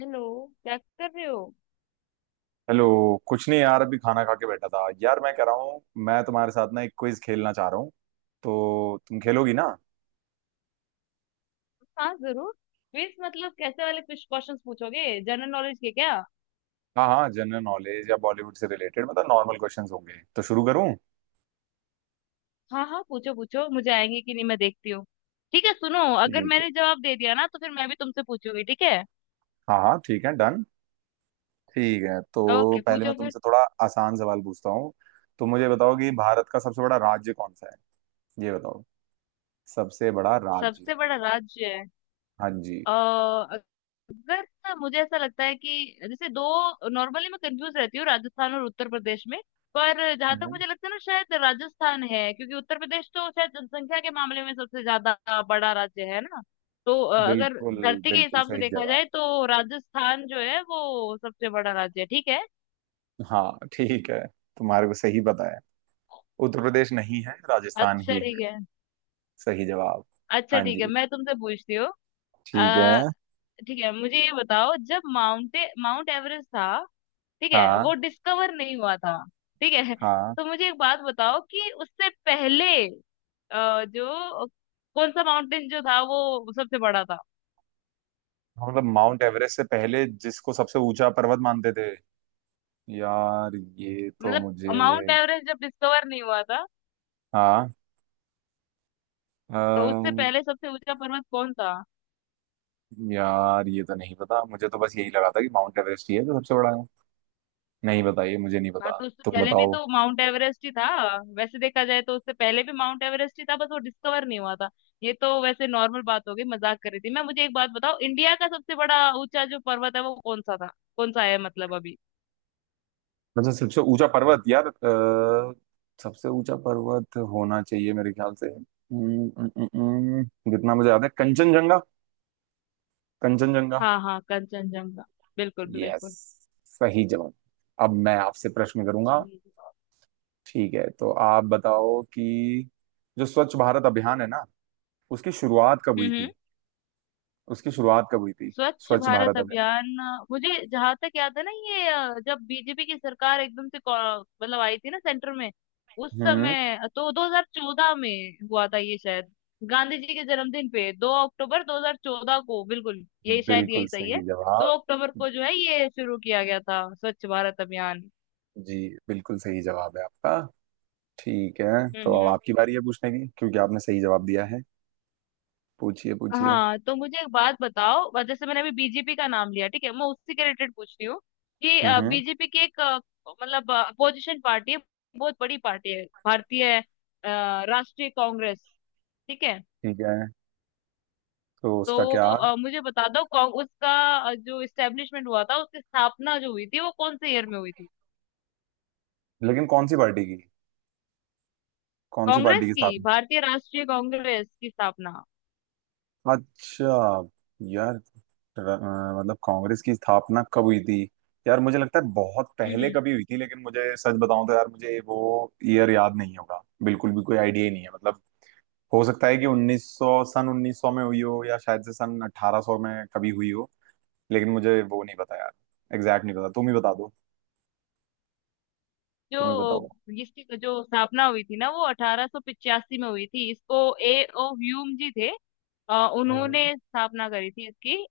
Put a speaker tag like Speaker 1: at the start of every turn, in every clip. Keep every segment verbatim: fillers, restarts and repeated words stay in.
Speaker 1: Hello. क्या कर रहे हो?
Speaker 2: हेलो। कुछ नहीं यार, अभी खाना खा के बैठा था। यार मैं कह रहा हूँ, मैं तुम्हारे साथ ना एक क्विज खेलना चाह रहा हूँ, तो तुम खेलोगी ना।
Speaker 1: हाँ, जरूर। क्विज मतलब कैसे वाले? कुछ क्वेश्चंस पूछोगे जनरल नॉलेज के क्या?
Speaker 2: हाँ हाँ, जनरल नॉलेज या बॉलीवुड से रिलेटेड, मतलब नॉर्मल क्वेश्चंस होंगे। तो शुरू करूँ?
Speaker 1: हाँ हाँ, पूछो पूछो, मुझे आएंगे कि नहीं मैं देखती हूँ। ठीक है, सुनो, अगर
Speaker 2: ठीक है।
Speaker 1: मैंने जवाब दे दिया ना तो फिर मैं भी तुमसे पूछूंगी, ठीक है?
Speaker 2: हाँ हाँ, ठीक है, डन। ठीक है तो
Speaker 1: ओके,
Speaker 2: पहले मैं
Speaker 1: पूछो फिर।
Speaker 2: तुमसे थोड़ा आसान सवाल पूछता हूँ। तो मुझे बताओ कि भारत का सबसे बड़ा राज्य कौन सा है, ये बताओ। सबसे बड़ा राज्य।
Speaker 1: सबसे बड़ा राज्य।
Speaker 2: हाँ जी।
Speaker 1: अ, अगर ना, मुझे ऐसा लगता है कि जैसे दो नॉर्मली मैं कंफ्यूज रहती हूँ राजस्थान और उत्तर प्रदेश में। पर जहां तक
Speaker 2: हम्म।
Speaker 1: मुझे लगता है ना, शायद राजस्थान है, क्योंकि उत्तर प्रदेश तो शायद जनसंख्या के मामले में सबसे ज्यादा बड़ा राज्य है ना। तो अ, अगर
Speaker 2: बिल्कुल।
Speaker 1: धरती के
Speaker 2: बिल्कुल
Speaker 1: हिसाब से
Speaker 2: सही
Speaker 1: देखा
Speaker 2: जवाब।
Speaker 1: जाए तो राजस्थान जो है वो सबसे बड़ा राज्य है, ठीक है।
Speaker 2: हाँ ठीक है, तुम्हारे को सही पता है। उत्तर प्रदेश नहीं है, राजस्थान
Speaker 1: अच्छा,
Speaker 2: ही
Speaker 1: ठीक
Speaker 2: है।
Speaker 1: है।
Speaker 2: सही जवाब।
Speaker 1: अच्छा,
Speaker 2: हाँ
Speaker 1: ठीक है,
Speaker 2: जी।
Speaker 1: मैं तुमसे पूछती हूँ।
Speaker 2: ठीक है।
Speaker 1: अ, ठीक है, मुझे ये बताओ, जब माउंटे माउंट एवरेस्ट था, ठीक है,
Speaker 2: हाँ
Speaker 1: वो डिस्कवर नहीं हुआ था। ठीक है,
Speaker 2: हाँ।
Speaker 1: तो मुझे एक बात बताओ कि उससे पहले अ, जो कौन सा माउंटेन जो था वो सबसे बड़ा था?
Speaker 2: हाँ, मतलब माउंट एवरेस्ट से पहले जिसको सबसे ऊंचा पर्वत मानते थे, यार ये तो
Speaker 1: मतलब,
Speaker 2: मुझे।
Speaker 1: माउंट एवरेस्ट जब डिस्कवर नहीं हुआ था
Speaker 2: हाँ।
Speaker 1: तो उससे
Speaker 2: अम,
Speaker 1: पहले सबसे ऊंचा पर्वत कौन था?
Speaker 2: यार ये तो नहीं पता। मुझे तो बस यही लगा था कि माउंट एवरेस्ट ही है जो सबसे बड़ा है। नहीं पता, ये मुझे नहीं
Speaker 1: हाँ,
Speaker 2: पता,
Speaker 1: तो उससे
Speaker 2: तुम
Speaker 1: पहले भी
Speaker 2: बताओ।
Speaker 1: तो माउंट एवरेस्ट ही था। वैसे देखा जाए तो उससे पहले भी माउंट एवरेस्ट ही था, बस वो डिस्कवर नहीं हुआ था। ये तो वैसे नॉर्मल बात हो गई, मजाक कर रही थी मैं। मुझे एक बात बताओ, इंडिया का सबसे बड़ा ऊंचा जो पर्वत है वो कौन सा था, कौन सा है मतलब अभी?
Speaker 2: वैसे सबसे ऊंचा पर्वत यार, अ, सबसे ऊंचा पर्वत होना चाहिए मेरे ख्याल से, अम, अम, अम, अम, जितना मुझे याद है, कंचनजंगा। कंचनजंगा।
Speaker 1: हाँ हाँ, कंचनजंगा। बिल्कुल
Speaker 2: यस,
Speaker 1: बिल्कुल।
Speaker 2: सही जवाब। अब मैं आपसे प्रश्न करूंगा।
Speaker 1: चलिए।
Speaker 2: ठीक है तो आप बताओ कि जो स्वच्छ भारत अभियान है ना, उसकी शुरुआत कब हुई
Speaker 1: हम्म।
Speaker 2: थी? उसकी शुरुआत कब हुई थी?
Speaker 1: स्वच्छ
Speaker 2: स्वच्छ
Speaker 1: भारत
Speaker 2: भारत अभियान।
Speaker 1: अभियान। अ, मुझे जहां तक याद है ना, ये अ, जब बीजेपी की सरकार एकदम से कौ- मतलब आई थी ना सेंटर में, उस
Speaker 2: हम्म।
Speaker 1: समय तो दो हज़ार चौदह में हुआ था ये शायद। गांधी जी के जन्मदिन पे दो अक्टूबर दो हज़ार चौदह को, बिल्कुल यही, शायद
Speaker 2: बिल्कुल
Speaker 1: यही सही है।
Speaker 2: सही
Speaker 1: दो
Speaker 2: जवाब।
Speaker 1: अक्टूबर को जो है ये शुरू किया गया था स्वच्छ भारत अभियान।
Speaker 2: जी, बिल्कुल सही जवाब है आपका। ठीक है तो अब
Speaker 1: हम्म।
Speaker 2: आपकी बारी है पूछने की, क्योंकि आपने सही जवाब दिया है। पूछिए पूछिए।
Speaker 1: हाँ, तो मुझे एक बात बताओ, वह जैसे मैंने अभी बीजेपी का नाम लिया, ठीक है, मैं उसी के रिलेटेड पूछ रही हूँ कि
Speaker 2: हम्म।
Speaker 1: बीजेपी की एक अ, मतलब अपोजिशन पार्टी है, बहुत बड़ी पार्टी है, भारतीय अ, राष्ट्रीय कांग्रेस, ठीक है।
Speaker 2: ठीक है। तो उसका
Speaker 1: तो
Speaker 2: क्या?
Speaker 1: अ, मुझे बता दो कौन- उसका अ, जो इस्टेब्लिशमेंट हुआ था, उसकी स्थापना जो हुई थी वो कौन से ईयर में हुई थी?
Speaker 2: लेकिन कौन सी पार्टी की? कौन सी पार्टी
Speaker 1: कांग्रेस
Speaker 2: की
Speaker 1: की,
Speaker 2: स्थापना?
Speaker 1: भारतीय राष्ट्रीय कांग्रेस की स्थापना।
Speaker 2: अच्छा। यार, र- अ, मतलब कांग्रेस की स्थापना कब हुई थी? यार मुझे लगता है बहुत
Speaker 1: हम्म
Speaker 2: पहले
Speaker 1: हम्म।
Speaker 2: कभी हुई थी, लेकिन मुझे सच बताऊं तो यार मुझे वो ईयर याद नहीं होगा। बिल्कुल भी कोई आइडिया ही नहीं है, मतलब। हो सकता है कि उन्नीस सौ, सन उन्नीस सौ में हुई हो, या शायद से सन अठारह सौ में कभी हुई हो। लेकिन मुझे वो नहीं पता यार, एग्जैक्ट नहीं पता, तुम ही बता दो,
Speaker 1: जो
Speaker 2: तुम ही बताओ।
Speaker 1: इसकी जो स्थापना हुई थी ना वो अठारह सौ पचासी में हुई थी, इसको ए ओ ह्यूम जी थे, अ, उन्होंने
Speaker 2: हम्म।
Speaker 1: स्थापना करी थी इसकी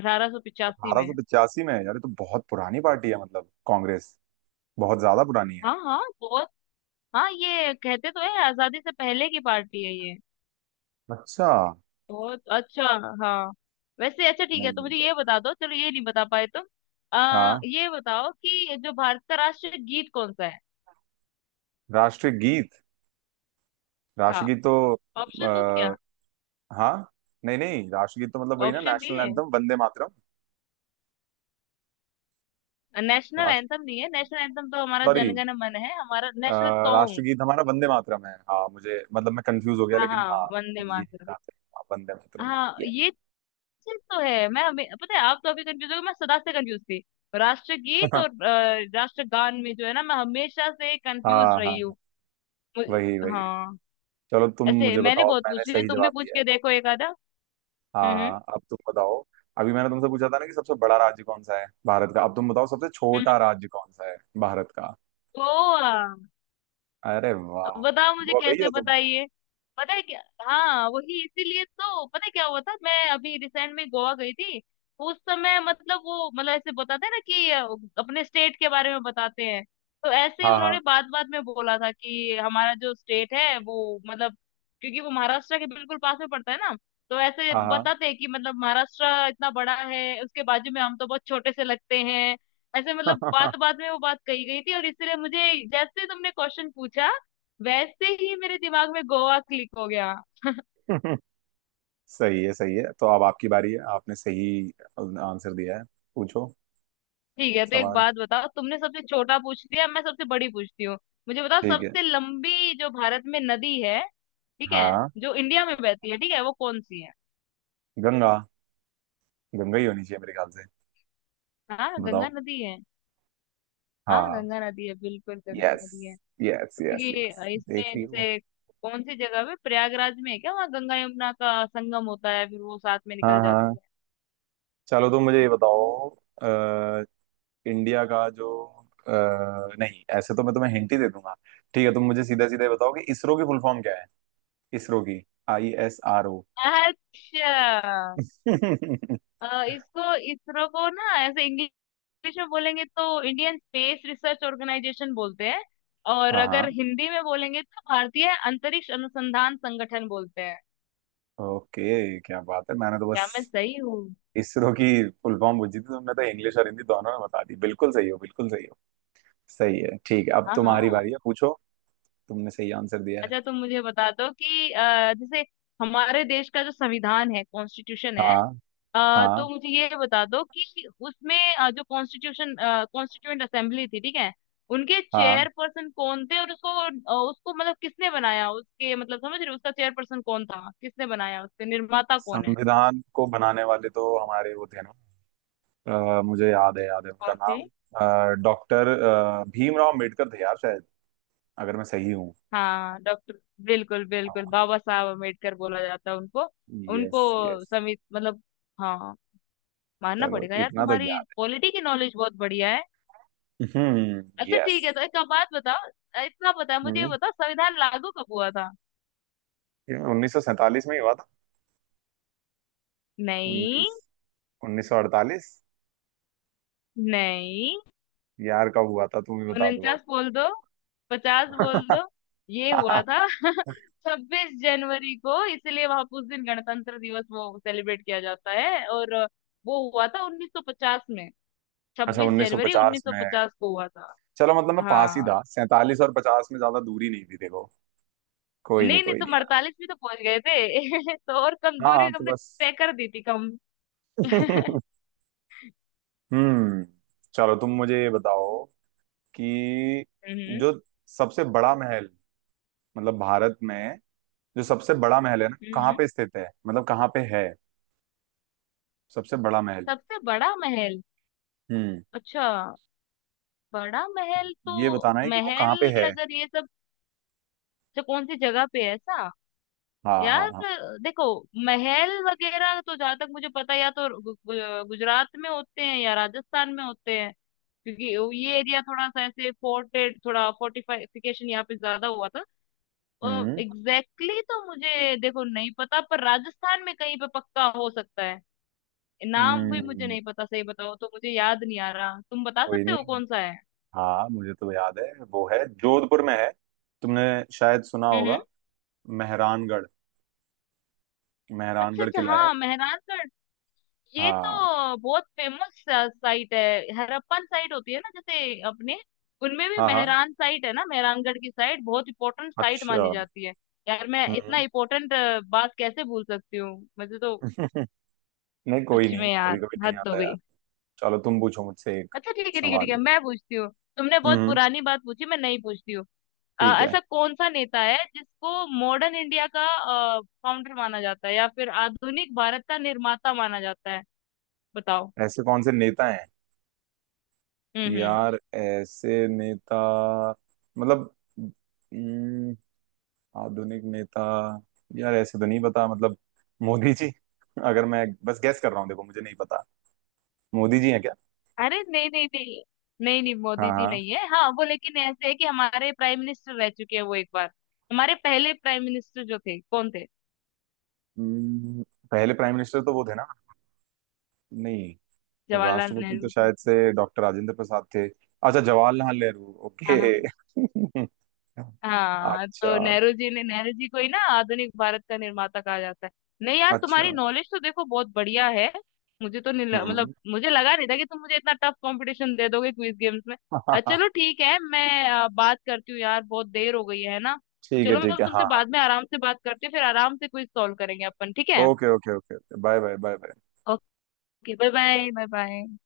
Speaker 1: अठारह सौ पचासी में।
Speaker 2: अठारह सौ पचासी में है यार, ये तो बहुत पुरानी पार्टी है, मतलब कांग्रेस। बहुत ज्यादा पुरानी है।
Speaker 1: हाँ हाँ, बहुत। हाँ, ये कहते तो है, आजादी से पहले की पार्टी है ये।
Speaker 2: अच्छा।
Speaker 1: बहुत अच्छा। हाँ। वैसे अच्छा, ठीक है तो
Speaker 2: नहीं।
Speaker 1: मुझे ये बता दो, चलो, ये नहीं बता पाए तुम।
Speaker 2: हाँ,
Speaker 1: आ, ये बताओ कि जो भारत का राष्ट्रीय गीत कौन सा है?
Speaker 2: राष्ट्रीय गीत।
Speaker 1: हाँ।
Speaker 2: राष्ट्रगीत तो
Speaker 1: ऑप्शन दो
Speaker 2: आ,
Speaker 1: क्या?
Speaker 2: हाँ, नहीं नहीं, राष्ट्रगीत तो मतलब वही ना,
Speaker 1: ऑप्शन
Speaker 2: नेशनल
Speaker 1: चाहिए।
Speaker 2: एंथम, वंदे मातरम।
Speaker 1: नेशनल
Speaker 2: राष्ट्र,
Speaker 1: एंथम नहीं है, नेशनल एंथम तो हमारा
Speaker 2: सॉरी,
Speaker 1: जनगण मन है, हमारा नेशनल सॉन्ग।
Speaker 2: राष्ट्रगीत हमारा वंदे मातरम है। हाँ मुझे, मतलब मैं कंफ्यूज हो गया,
Speaker 1: हाँ
Speaker 2: लेकिन
Speaker 1: हाँ,
Speaker 2: हाँ
Speaker 1: वंदे
Speaker 2: ये
Speaker 1: मातरम।
Speaker 2: राष्ट्रगीत, हाँ, वंदे मातरम है
Speaker 1: हाँ,
Speaker 2: ये।
Speaker 1: ये चीज तो है, मैं हमे- पता है, आप तो अभी कंफ्यूज हो गए, मैं सदा से कंफ्यूज थी। राष्ट्रगीत और अ, राष्ट्रगान में जो है ना, मैं हमेशा से कंफ्यूज
Speaker 2: हाँ
Speaker 1: रही
Speaker 2: हाँ।
Speaker 1: हूँ। मुझे-
Speaker 2: वही वही।
Speaker 1: हाँ।
Speaker 2: चलो तुम
Speaker 1: ऐसे
Speaker 2: मुझे
Speaker 1: मैंने
Speaker 2: बताओ,
Speaker 1: बहुत
Speaker 2: मैंने
Speaker 1: पूछ लिया,
Speaker 2: सही
Speaker 1: तुम भी
Speaker 2: जवाब
Speaker 1: पूछ
Speaker 2: दिया है।
Speaker 1: के देखो एक आधा।
Speaker 2: हाँ
Speaker 1: हम्म
Speaker 2: हाँ, अब तुम बताओ। अभी मैंने तुमसे पूछा था ना कि सबसे बड़ा राज्य कौन सा है भारत का, अब तुम बताओ सबसे
Speaker 1: हम्म।
Speaker 2: छोटा राज्य कौन सा है भारत का।
Speaker 1: गोवा।
Speaker 2: अरे वाह।
Speaker 1: अब बताओ मुझे
Speaker 2: गोवा गई
Speaker 1: कैसे
Speaker 2: हो तुम?
Speaker 1: बताइए। पता है क्या? हाँ, वही इसीलिए तो। पता है क्या हुआ था, मैं अभी रिसेंट में गोवा गई थी। उस समय मतलब वो मतलब ऐसे बताते हैं ना कि अ, अपने स्टेट के बारे में बताते हैं। तो ऐसे ही
Speaker 2: हाँ हाँ
Speaker 1: उन्होंने बात बात में बोला था कि हमारा जो स्टेट है वो मतलब, क्योंकि वो महाराष्ट्र के बिल्कुल पास में पड़ता है ना, तो ऐसे
Speaker 2: हाँ
Speaker 1: बताते हैं कि मतलब महाराष्ट्र इतना बड़ा है, उसके बाजू में हम तो बहुत छोटे से लगते हैं। ऐसे मतलब बात बात में वो बात कही गई थी, और इसलिए मुझे जैसे ही तुमने क्वेश्चन पूछा, वैसे ही मेरे दिमाग में गोवा क्लिक हो गया।
Speaker 2: हाँ। सही है, सही है। तो अब आपकी बारी है, आपने सही आंसर दिया है। पूछो
Speaker 1: ठीक है, तो एक
Speaker 2: सवाल।
Speaker 1: बात बताओ, तुमने सबसे छोटा पूछ लिया, मैं सबसे बड़ी पूछती हूँ। मुझे बताओ,
Speaker 2: ठीक है।
Speaker 1: सबसे लंबी जो भारत में नदी है, ठीक है,
Speaker 2: हाँ,
Speaker 1: जो इंडिया में बहती है, ठीक है, वो कौन सी है?
Speaker 2: गंगा। गंगा ही होनी चाहिए मेरे ख्याल से।
Speaker 1: हाँ, गंगा
Speaker 2: बताओ।
Speaker 1: नदी है। हाँ,
Speaker 2: हाँ।
Speaker 1: गंगा नदी है, बिल्कुल, गंगा
Speaker 2: यस
Speaker 1: नदी है।
Speaker 2: यस
Speaker 1: तो
Speaker 2: यस यस,
Speaker 1: क्योंकि
Speaker 2: देख
Speaker 1: इसमें
Speaker 2: रही हो।
Speaker 1: जैसे, कौन सी जगह पे, प्रयागराज में है क्या, वहाँ गंगा यमुना का संगम होता है, फिर वो साथ में
Speaker 2: हाँ
Speaker 1: निकल
Speaker 2: हाँ।
Speaker 1: जाती है।
Speaker 2: चलो तो मुझे ये बताओ, अ, इंडिया का जो अ, नहीं, ऐसे तो मैं तुम्हें हिंट ही दे दूंगा। ठीक है, तुम मुझे सीधा सीधा बताओ कि इसरो की फुल फॉर्म क्या है। इसरो की, आई एस आर ओ।
Speaker 1: अच्छा।
Speaker 2: हाँ
Speaker 1: अ, इसको, इसरो को ना, ऐसे इंग्लिश में बोलेंगे तो इंडियन स्पेस रिसर्च ऑर्गेनाइजेशन बोलते हैं, और
Speaker 2: हाँ।
Speaker 1: अगर हिंदी में बोलेंगे तो भारतीय अंतरिक्ष अनुसंधान संगठन बोलते हैं।
Speaker 2: ओके, क्या बात है, मैंने तो बस
Speaker 1: क्या मैं सही हूँ?
Speaker 2: इसरो की फुल फॉर्म पूछी थी, तुमने तो इंग्लिश और हिंदी दोनों में बता दी। बिल्कुल सही हो, बिल्कुल सही हो। सही है, ठीक है, अब
Speaker 1: हाँ
Speaker 2: तुम्हारी
Speaker 1: हाँ।
Speaker 2: बारी है, पूछो। तुमने सही आंसर दिया है।
Speaker 1: अच्छा, तुम मुझे बता दो कि अ, जैसे हमारे देश का जो संविधान है, कॉन्स्टिट्यूशन है,
Speaker 2: हाँ
Speaker 1: अ,
Speaker 2: हाँ
Speaker 1: तो मुझे ये बता दो कि उसमें अ, जो कॉन्स्टिट्यूशन कॉन्स्टिट्यूएंट असेंबली थी, ठीक है, उनके
Speaker 2: हाँ।
Speaker 1: चेयर पर्सन कौन थे, और उसको अ, उसको मतलब किसने बनाया, उसके मतलब, समझ रहे हो, उसका चेयर पर्सन कौन था, किसने बनाया, उसके निर्माता कौन है,
Speaker 2: संविधान को बनाने वाले तो हमारे वो थे ना, अ, मुझे याद है, याद है उनका
Speaker 1: कौन थे?
Speaker 2: नाम। डॉक्टर भीमराव अम्बेडकर थे यार, शायद, अगर मैं सही हूँ।
Speaker 1: हाँ, डॉक्टर। बिल्कुल बिल्कुल,
Speaker 2: हाँ।
Speaker 1: बाबा साहब अम्बेडकर बोला जाता है उनको।
Speaker 2: Yes yes.
Speaker 1: उनको समित मतलब। हाँ। मानना
Speaker 2: चलो,
Speaker 1: पड़ेगा यार,
Speaker 2: इतना तो
Speaker 1: तुम्हारी
Speaker 2: याद।
Speaker 1: पॉलिटी की नॉलेज बहुत बढ़िया है।
Speaker 2: हम्म।
Speaker 1: अच्छा,
Speaker 2: यस।
Speaker 1: ठीक है, तो एक बात बताओ, अ, इतना पता है, मुझे ये
Speaker 2: हम्म।
Speaker 1: बताओ, संविधान लागू कब हुआ था?
Speaker 2: उन्नीस सौ सैतालीस में ही हुआ था।
Speaker 1: नहीं।
Speaker 2: उन्नीस उन्नीस सौ अड़तालीस।
Speaker 1: नहीं।
Speaker 2: यार कब हुआ था, तुम ही बता दो।
Speaker 1: उनचास बोल दो, पचास बोल
Speaker 2: अब
Speaker 1: दो, ये हुआ था छब्बीस जनवरी को, इसलिए वहां उस दिन गणतंत्र दिवस वो सेलिब्रेट किया जाता है, और अ, वो हुआ था उन्नीस सौ पचास में।
Speaker 2: अच्छा,
Speaker 1: छब्बीस जनवरी
Speaker 2: उन्नीस सौ पचास में।
Speaker 1: उन्नीस सौ पचास को हुआ था।
Speaker 2: चलो मतलब मैं पास ही
Speaker 1: हाँ।
Speaker 2: था, सैंतालीस और पचास में ज्यादा दूरी नहीं थी, देखो। कोई नहीं,
Speaker 1: नहीं नहीं,
Speaker 2: कोई नहीं
Speaker 1: तुम
Speaker 2: यार।
Speaker 1: अड़तालीस भी तो पहुंच गए थे तो और कम
Speaker 2: हाँ
Speaker 1: दूरी
Speaker 2: तो
Speaker 1: तुमने
Speaker 2: बस।
Speaker 1: तय कर दी थी, कम।
Speaker 2: हम्म। चलो तुम मुझे ये बताओ कि
Speaker 1: हम्म
Speaker 2: जो सबसे बड़ा महल, मतलब भारत में जो सबसे बड़ा महल है ना, कहाँ
Speaker 1: हम्म।
Speaker 2: पे स्थित है, मतलब कहाँ पे है। सबसे बड़ा महल।
Speaker 1: सबसे बड़ा महल।
Speaker 2: हम्म,
Speaker 1: अच्छा। बड़ा महल तो,
Speaker 2: ये बताना है कि वो कहाँ
Speaker 1: महल
Speaker 2: पे है।
Speaker 1: अगर ये सब, तो कौन सी जगह पे है ऐसा?
Speaker 2: हाँ हाँ
Speaker 1: यार,
Speaker 2: हाँ।
Speaker 1: देखो, महल वगैरह तो जहां तक मुझे पता है, या तो गु- गु- गुजरात में होते हैं या राजस्थान में होते हैं, क्योंकि ये एरिया थोड़ा सा ऐसे फोर्टेड, थोड़ा फोर्टिफिकेशन यहाँ पे ज्यादा हुआ था।
Speaker 2: हम्म
Speaker 1: एग्जैक्टली exactly, तो मुझे देखो नहीं पता, पर राजस्थान में कहीं पे पक्का हो सकता है। नाम भी मुझे
Speaker 2: हम्म।
Speaker 1: नहीं पता, सही बताओ तो मुझे याद नहीं आ रहा, तुम बता
Speaker 2: कोई
Speaker 1: सकते हो
Speaker 2: नहीं।
Speaker 1: कौन सा है?
Speaker 2: हाँ, मुझे तो याद है। वो है, जोधपुर में है। तुमने शायद सुना
Speaker 1: हम्म हम्म।
Speaker 2: होगा, मेहरानगढ़।
Speaker 1: अच्छा
Speaker 2: मेहरानगढ़
Speaker 1: अच्छा,
Speaker 2: किला है।
Speaker 1: हाँ, मेहरानगढ़। ये
Speaker 2: हाँ
Speaker 1: तो बहुत फेमस साइट है। हड़प्पन साइट होती है ना जैसे अपने, उनमें भी
Speaker 2: हाँ हाँ।
Speaker 1: मेहरान साइट है ना, मेहरानगढ़ की साइट बहुत इंपॉर्टेंट साइट
Speaker 2: अच्छा।
Speaker 1: मानी जाती है। यार, मैं इतना
Speaker 2: हम्म।
Speaker 1: इंपॉर्टेंट बात कैसे भूल सकती हूँ? मुझे तो,
Speaker 2: नहीं, कोई
Speaker 1: सच
Speaker 2: नहीं,
Speaker 1: में
Speaker 2: कभी
Speaker 1: यार,
Speaker 2: कभी नहीं
Speaker 1: हद हो
Speaker 2: आता यार।
Speaker 1: गई।
Speaker 2: चलो तुम पूछो मुझसे एक
Speaker 1: अच्छा ठीक है, ठीक है, ठीक
Speaker 2: सवाल।
Speaker 1: है, मैं पूछती हूँ। तुमने बहुत
Speaker 2: हम्म।
Speaker 1: पुरानी बात पूछी, मैं नहीं पूछती हूँ। अ,
Speaker 2: ठीक है।
Speaker 1: ऐसा कौन सा नेता है जिसको मॉडर्न इंडिया का फाउंडर माना जाता है, या फिर आधुनिक भारत का निर्माता माना जाता है, बताओ?
Speaker 2: ऐसे कौन से नेता हैं?
Speaker 1: हम्म हम्म।
Speaker 2: यार ऐसे नेता, मतलब, हम्म, आधुनिक नेता। यार ऐसे तो नहीं पता मतलब, मोदी जी। अगर मैं बस गैस कर रहा हूँ, देखो मुझे नहीं पता, मोदी जी हैं।
Speaker 1: अरे नहीं नहीं नहीं। नहीं नहीं, मोदी
Speaker 2: हाँ
Speaker 1: जी
Speaker 2: हाँ।
Speaker 1: नहीं है, हाँ वो, लेकिन ऐसे है कि हमारे प्राइम मिनिस्टर रह चुके हैं वो एक बार। हमारे पहले प्राइम मिनिस्टर जो थे कौन थे?
Speaker 2: हम्म, पहले प्राइम मिनिस्टर तो वो थे ना। नहीं,
Speaker 1: जवाहरलाल
Speaker 2: राष्ट्रपति तो
Speaker 1: नेहरू जी।
Speaker 2: शायद से डॉक्टर राजेंद्र प्रसाद थे। अच्छा, जवाहरलाल नेहरू, ओके।
Speaker 1: हाँ हाँ। हाँ,
Speaker 2: अच्छा
Speaker 1: तो नेहरू जी ने नेहरू जी को ही ना आधुनिक भारत का निर्माता कहा जाता है। नहीं यार,
Speaker 2: अच्छा।
Speaker 1: तुम्हारी नॉलेज तो देखो बहुत बढ़िया है। मुझे तो नहीं ल- मतलब
Speaker 2: हम्म।
Speaker 1: मुझे लगा नहीं था कि तुम मुझे इतना टफ कंपटीशन दे दोगे क्विज गेम्स में। अ, चलो ठीक है, मैं अ, बात करती हूँ यार, बहुत देर हो गई है ना।
Speaker 2: ठीक है,
Speaker 1: चलो,
Speaker 2: ठीक
Speaker 1: मैं
Speaker 2: है, हाँ
Speaker 1: तुमसे
Speaker 2: हाँ।
Speaker 1: बाद में आराम से बात करती हूँ, फिर आराम से क्विज सॉल्व करेंगे अपन, ठीक है?
Speaker 2: Okay okay okay. Bye bye bye bye.
Speaker 1: Okay, bye bye bye bye.